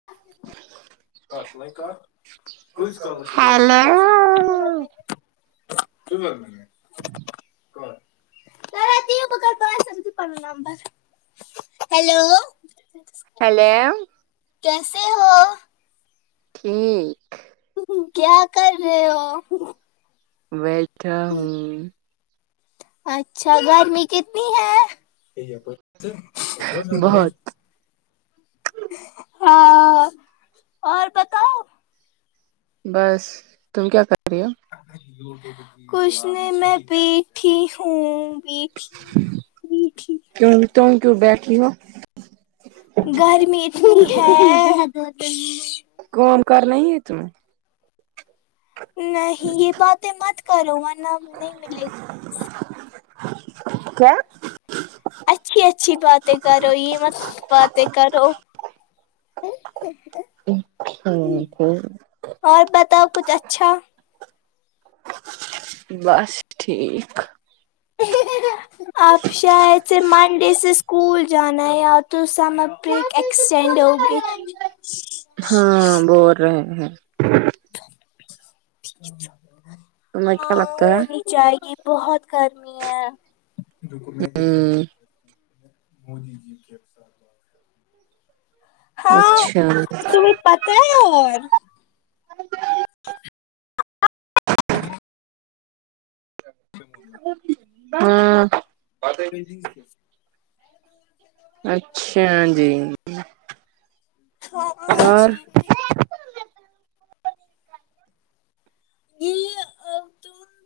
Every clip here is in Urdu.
[inaudible] پت لگ کہ کت کالس چ گمٹازن ہیلو ج ب م [unintelligible] نمبر ہیلو ہیلو کیسے ہو ہوں کیا کر رہے ہو بیھا ہوں اچھا گرمی کتنی ہے بہت ہاں اور بتاؤ بس تم کیا کر رہی ہو کھ نے میں بیٹھی ہوں بی وکھی کیوں ت کیوں بیٹھی ہو گرمی اتنی ہے کام کرنا ہی ہے تمہیں نہیں یہ باتیں مت کرو ن نہیں ملے گی کیا اچھی اچھی باتیں کرو یہ متب باتیں کرو ہٹ ٹھ اور بتاؤ کچھ اچھا بس ٹھیک اب شاید سے منڈے سے اسکول جانا ہے یا تو سم بریک ایکسٹینڈ ہوگی ہاں بول رہے ہیں [inaudible] تہیں کیا لگتا ہے جائے گی بہت گرمی ہے ہ مودی جی کے اچھا پتاہ ہے اور ج [unintelligible] ا پ سے اچھا جی ہ اور جی [unintelligible] جی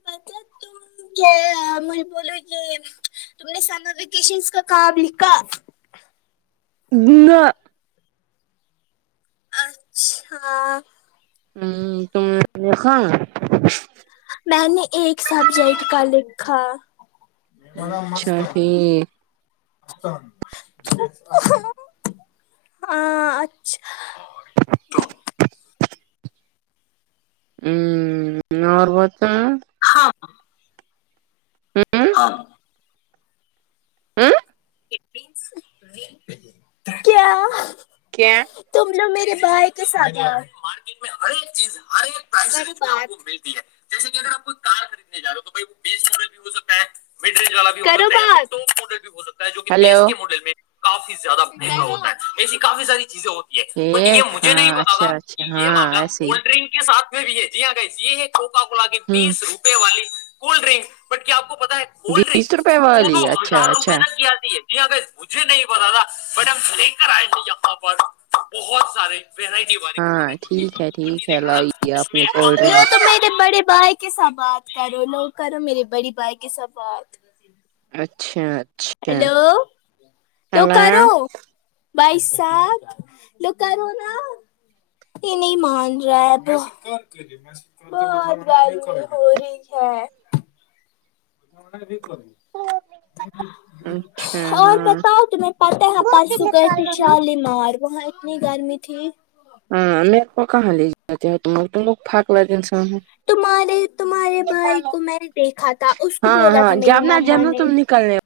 بچ تو کیا مج بولو کہ تم نے سمر ویکیشن کا کام لکھا ن اچھا ہ تم دکھاؤ میں نے ایک سبجیکٹ کا لکھا اچھا ٹھیک ہ اچھا تو ہوں اورور بتا ہاں ہ ہاں ہوں کیا کیا تم نےو میرے بھائی کے ساتھ ہر ایک چیز ہر ایک پیسے آپ کو ملتی ہے جیسے کہ اگر آپ کوئی کار خریدنے جاے ہو تو بائی وہ بیس ماڈل بھی ہو سکتا ہے مڈ ڈی والا بھی بھیک جو کہ ہلو بیس کے ماڈل میں کافی زیادہ مہنگا ہوتا ہے ایسی کافی ساری چیزیں ہوتی یہ بٹ یہ ٹھیک مجھے ہاں نہیں اچھا بتاا اچھا کہ یہ ہاں معاملہ ایسے ہی کولڈ ڈرنک کے ساتھ بھی ہے جی ہاں گائی یہ ہے کوکا کولا کے ہوں بیس روپئے والی کولڈ ڈرنک بٹ کیا آپ کو پتا ہے کولڈ ڈرنک بیس روپے دو والی دو اچھا ہزار روپے اچھا تک کی آتی ہے ج کہ مجھے نہیں پتا تھا میڈ ہم ہلک آئے تھ جاں پر بہت سارے ہاں ٹھیک ہے ٹھیک ہے لائیے آپ نے کولڈ ڈرنک میرے بڑے بھائی کے سات بات کرو لوگ کرو میرے بڑی بھائی کے سات بات اچھا اچھا ہیلو ہلو توکارو بائیس سخ تو کرونا یہ نہیں مان رہا ہے بہت گار ہو رہی ہے ہ بھییک کر اچھا اور ہاں بتاؤ تمہیں پت ہے پرسوں گئے تھے شالیمار وہاں اتنی گرمی تھی ہاں م میںو کہوگ پق لگ ا انسان تمہارے تمہارے بھائی کو میں نے دیکھا تھا اس کو بولا تھا میری مما نے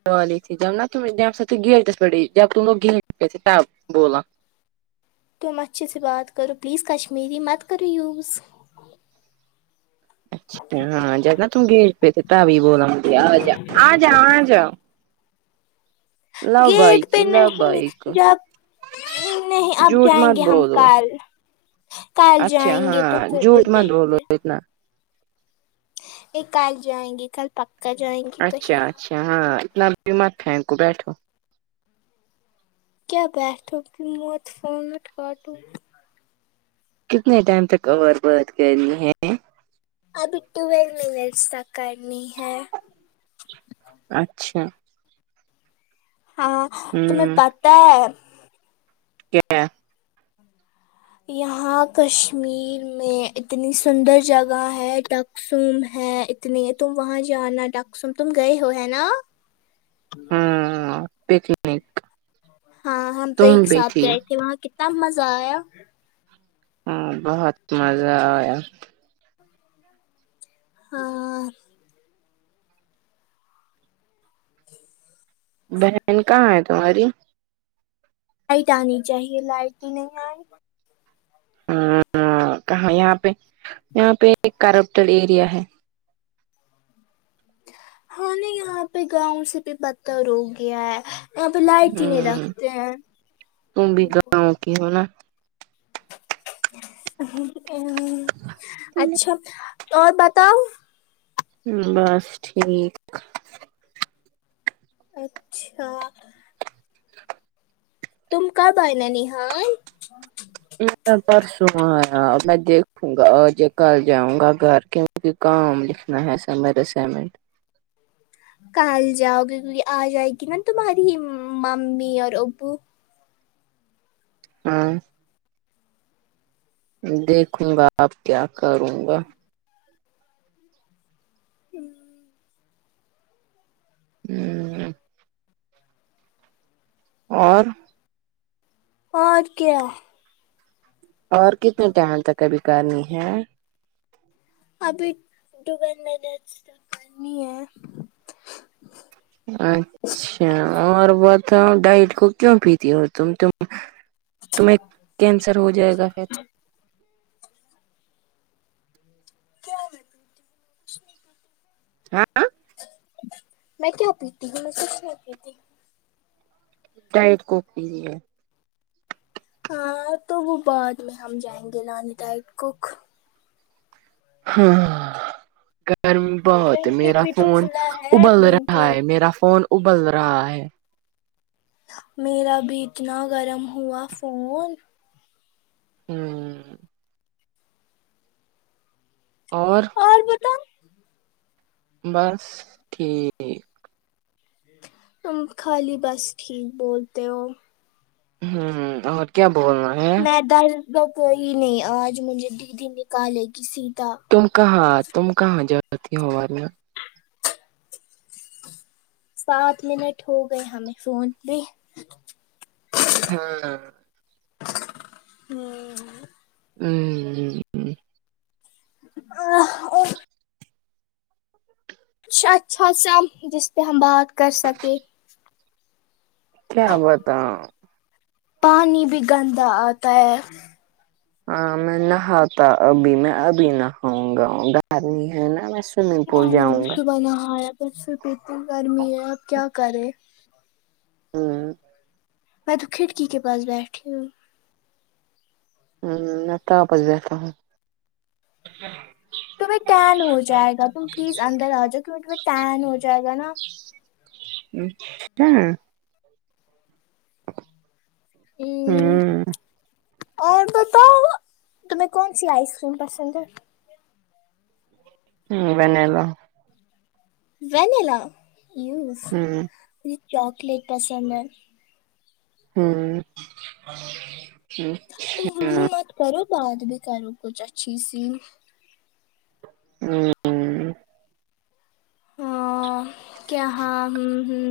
خاللییھیھیک جب ن دا دم سا تو گیلٹس پیٮ جب ت لٮگ گ گسے تب بولا تم اچھے سے بات کرو پلیز کشمیری مت کرو یوز اچھا ہاں جبنا ت گیٹ پہ تھ ت ب جا آ جا گیٹ پہ نہیں لبیک جب نہیں اب جھوٹ جائیں مت گے ہم بولو کل کل اچھا جائیں گے تو ہاں پھر وہ جھوٹ مت بھیج بولو دیں اتنا یہ کل جائیں گی کل پکا جائیں گی اچھا اچھا ہاں اتنا مت ہے کو بیٹھو کیا بیٹھو کی موت فامٹ کاٹون کتنے ٹائم تک اور بات کرنی ہے ابھی ٹویل م تک کرنی ہے اچھا ہاں تمہیں ہوں پت ہے کیا یہاں کشمیر میں اتنی سندر جگہ ہے کیا ڈسوم ہے اتنی ہے تم وہاں جانا ڈاکسوم تم گئے ہو ہے نا [unintelligible] ہاں پکنک ہاں ہم تو ایک تم بھی ساتھ تھی گئے تھے وہاں کتنا مزہ آیا ہ بہت مزہ آیا ہاں بہن کہاں ہے تمہاری لائٹ آنی چاہیے لائٹ ہی نہیں آئے ہ کہاں یہاں پہ یہاں پہ ایک کرپٹل ایریا ہے ہاں یہاں پہ گاؤں سے بھی بدتر ہو گیا ہے یہاں پہ لائٹ ہی نہیں ہ رکھتے ہیں تم بھی گاؤ کی ہونا اچھا اور بتاؤ بس ٹھیک اچھا تم کب آئی ننہال [inaudible] پرسوں آ میں دیکھوں گا ج کل جاؤں گا گھر کے کیونکہ کام لکھنا ہے سمر اسائمنٹ کل جاؤ گے کیونکہ آ جائے گی نا تمہاری ممی اور ابو ہاں دیکھوں گا آپ کیا کروں گا [inaudible] ہمم اور اور کیا اور کتنے ٹائم تک ابھی کرنی ہے ابھی ٹویلو منٹس کرنی ہے اچھا اور بتاؤ ڈائٹ کو کیوں پیتی ہو تم ت تمہیں کینسر ہو جائے گا پھر [inaudible] ہاں میں کیا پیتی ہوں میں سے پیتی ہ ڈائٹ کو بھی ہے ہاں تو وہ بعد میں ہم جائیں گے نانی تائ کو ہاں گرمی بہت بلنکٹ میرا بھی تو فون کھلا ہے ابل رہا ہے بلنکٹ میرا فون ابل رہا ہے میرا بھی اتنا گرم ہوا فون ہمم اور بس ٹھیک خالی بس ٹھیک بولتے ہو ہمم کیا بول رہا ہے میں در ب کوئی نہیں آج مجھے دیدی نکالے گی سیتا تم کہاں تم کہاں جاتی ہو آ میں سات منٹ ہو گئے ہمیں فون پہ ہاں ہمم ہمم [inaudible] اچھا اچھا سا جس پہ ہم بات کر سکیں کیا بتاو پانی بھی گندا آتا ہے ہاں میں نہاتا ابھی میں ابھی نہاؤں گا گر ہے نا سوئمنگ پول نہیں ابھی جاؤں گا صبح نہایا پھر سے اتنی گرمی ہے اب کیا کرے ہمم میں تو کھڑکی کے پاس بیٹھی ہوں میں تاپس بیٹھی تمہیں ٹین ہو جائے گا تم پلیز اندر آ جاؤ کیونکہ تمہیں ٹین ہو جائے گا نا [unintelligible] ہمم ہاں اور بتاؤ تمہیں کون سی آئس کریم پسند ہے ہ ون لو [unintelligible] وینلا وز ہوں م چاکلیٹ پسند ہے ہوں ہوں تم مت کرو بات بھی کرو کچھ اچھی سی ہوں ا کیا ہاں ہوں ہوں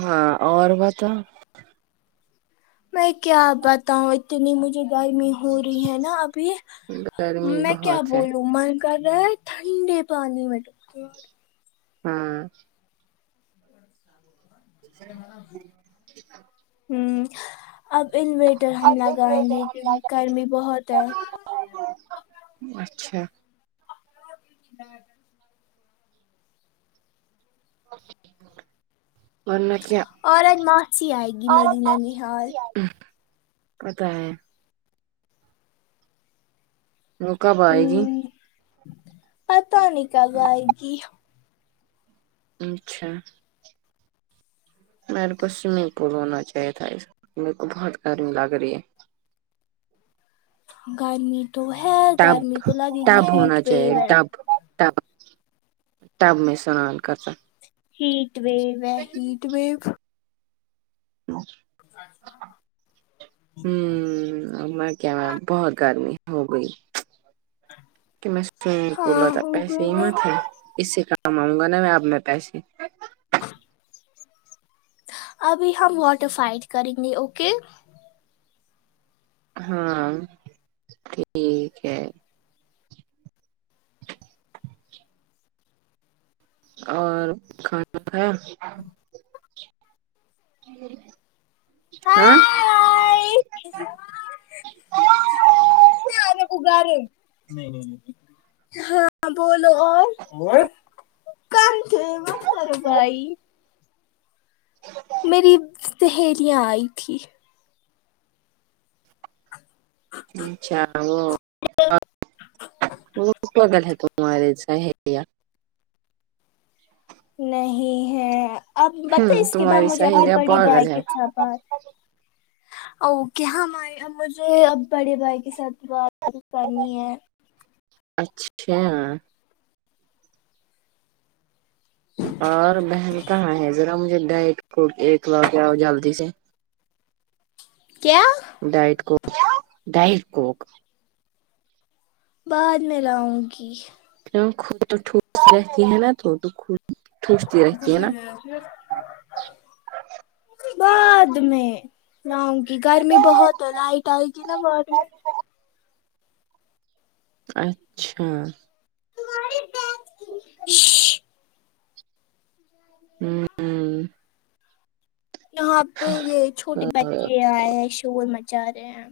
ہاں اور بت میں کیا بتاؤں اتنی مجھے گھر میں ہو رہی ہے نا ابھی گرمی میں کیا بہت ہے بولوں من گغر ٹھنڈے پانی مٹ ہاں ہوں اب انویٹر ہم لگائیں گے کیونکہ گرمی بہت ہے اچھا ہاں اورورن کیا اورت ماسیی آئے گی میری نن حال پتا ہے وہ کب آئے گی پت نہیں کل آائے گی اچھا میرے کو سوئمنگ پول ہونا چاہی تھا اسق میرے کو بہت گرمی لگ رہی ہے گرمی تو ہے ٹب گرمی تو لگے گی ہیٹ ویو ہے تب تب میں سنال کر سکتے ہیٹ وو ہے ہیٹ ویو چ [unintelligible] ہوں میں کیا بہت گرمی ہو گئی کہ میں س ہاں بلا تھا ہو گئی پیسے نا میں تھے اس سے کام آؤں گا نا میں اپنے پیسے ابھی ہم واٹر فائڈ کریں گے اوکے ہاں ٹھیک ہے [inaudible] اور کھانا کھایا ہ [unintelligible] ہائے ار ہاں بولو اور کم تھ وات کر بھائی ہاں میری سہیلیاں آئی تھھی اچھا وہ موگل ہے تو مہارے ہےیا نہیں ہے آپ بتائ ہوں اس کے بعد تمہاری مجھے اپنی سہیلیا بڑی پاگل بائی کے ہے س بات ہ [unintelligible] اوکاںے مجھے اب بڑے بھائی کے ساتھ بات کرنی ہے اچھا اور بہن کہاں ہے ذرا مجھے ڈائٹ ایک ل جاؤ جلدی سے کیا ڈائٹ کوک ڈائٹ کوک بعد میں لاؤں گی کی خود تو ٹوس رہتی ہے نا تو تو خوش بعد میں لاؤں گی گرمی بہت ہے لائٹ آئے گی نا بعد میں اچھا [unintelligible] ہوں ہ یہاں پہ یہ چھوٹے بچے آئے ہیں شور مچا رہے ہیں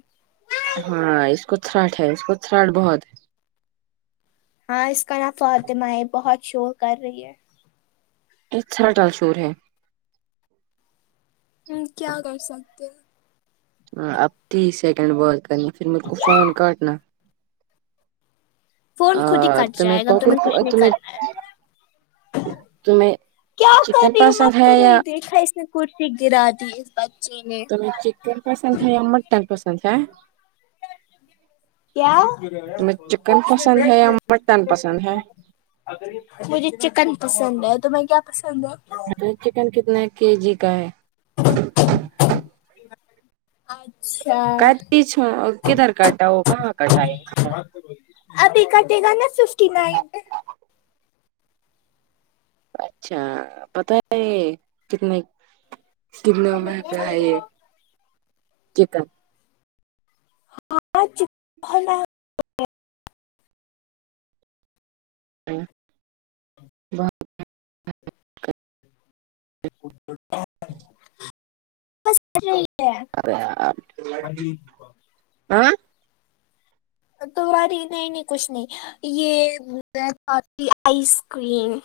ہاں اس کو سھراٹ ہے اس کو سھرٹ بہت ہے ہاں اس کا نام فاطمہ ہے بہت شور کر رہی ہے یہ سھڑل شور ہے کیا کر سکتے ہیں ہ اب تیس سیکنڈ بات کرنی پھر میرے کو فون کاٹنا فون خود ہی اور کٹ جائے گا کوکر تمہیں کچھ نہیں تمہیں کرناا ہے تمہیں کیا کر چکن رہی ہو پسند مت ہے کرو یا یہ دیکھا کرسی گرا دی اس بچے نے چکن پسند ہے یا مٹن پسند ہے کیا تمہیں چکن پسند ہے یا مٹن پسند [unintelligible] ہے مجھے چکن پسند ہے تمیں کیا پسند ہے چکن کتنے کے جی کا ہے اچھا کاتی چ کدھر کاٹا ہو کہاں کاٹ ہے ابھی کٹے گا نا سکیسٹی نائن پے اچھا پتا ہے کتنے کتنے گ ہے چکن [unintelligible] ہوں [inaudible] [inaudible] [unintelligible] [unintelligible] تو باری نہیں نہیں کچھ نہیں یہ رہی آپ کی ice cream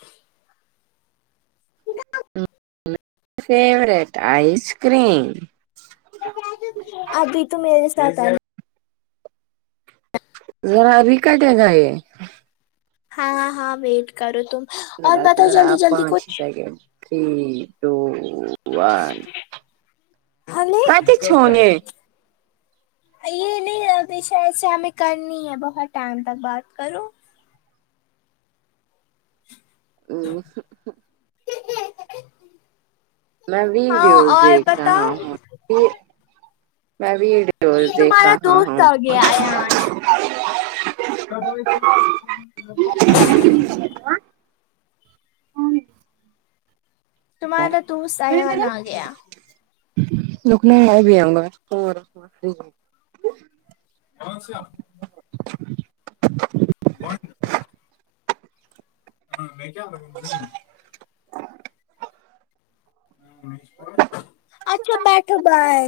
favourite ice cream ابھی تو میرے ساتھ آ ذرا ابھی کٹے گا یہ ہاں ہاں ہاں ویٹ کرو تم اور ذرا بتاؤ ذرا جلدی جلدی پانچ ہی کچھ سیکنڈ تھری ٹو ون ہمیں کتی چونے یہ نہیں ابھی شاید سے ہمیں کرنی ہے بہت ٹائم تک بات کروں او [unintelligible] [unintelligible] میں ہاں ویڈیوز اور دیکھ رہا بتاؤ ہوں ہ میں ویڈیو یہ تمہارا دوست اگیا ایان [inaudible] تمہارا ذرا تو ایان آ گیا روکنا میں ابھی اوگا ا اچھا بند تو [unintelligible] اچھا بیٹھو بائے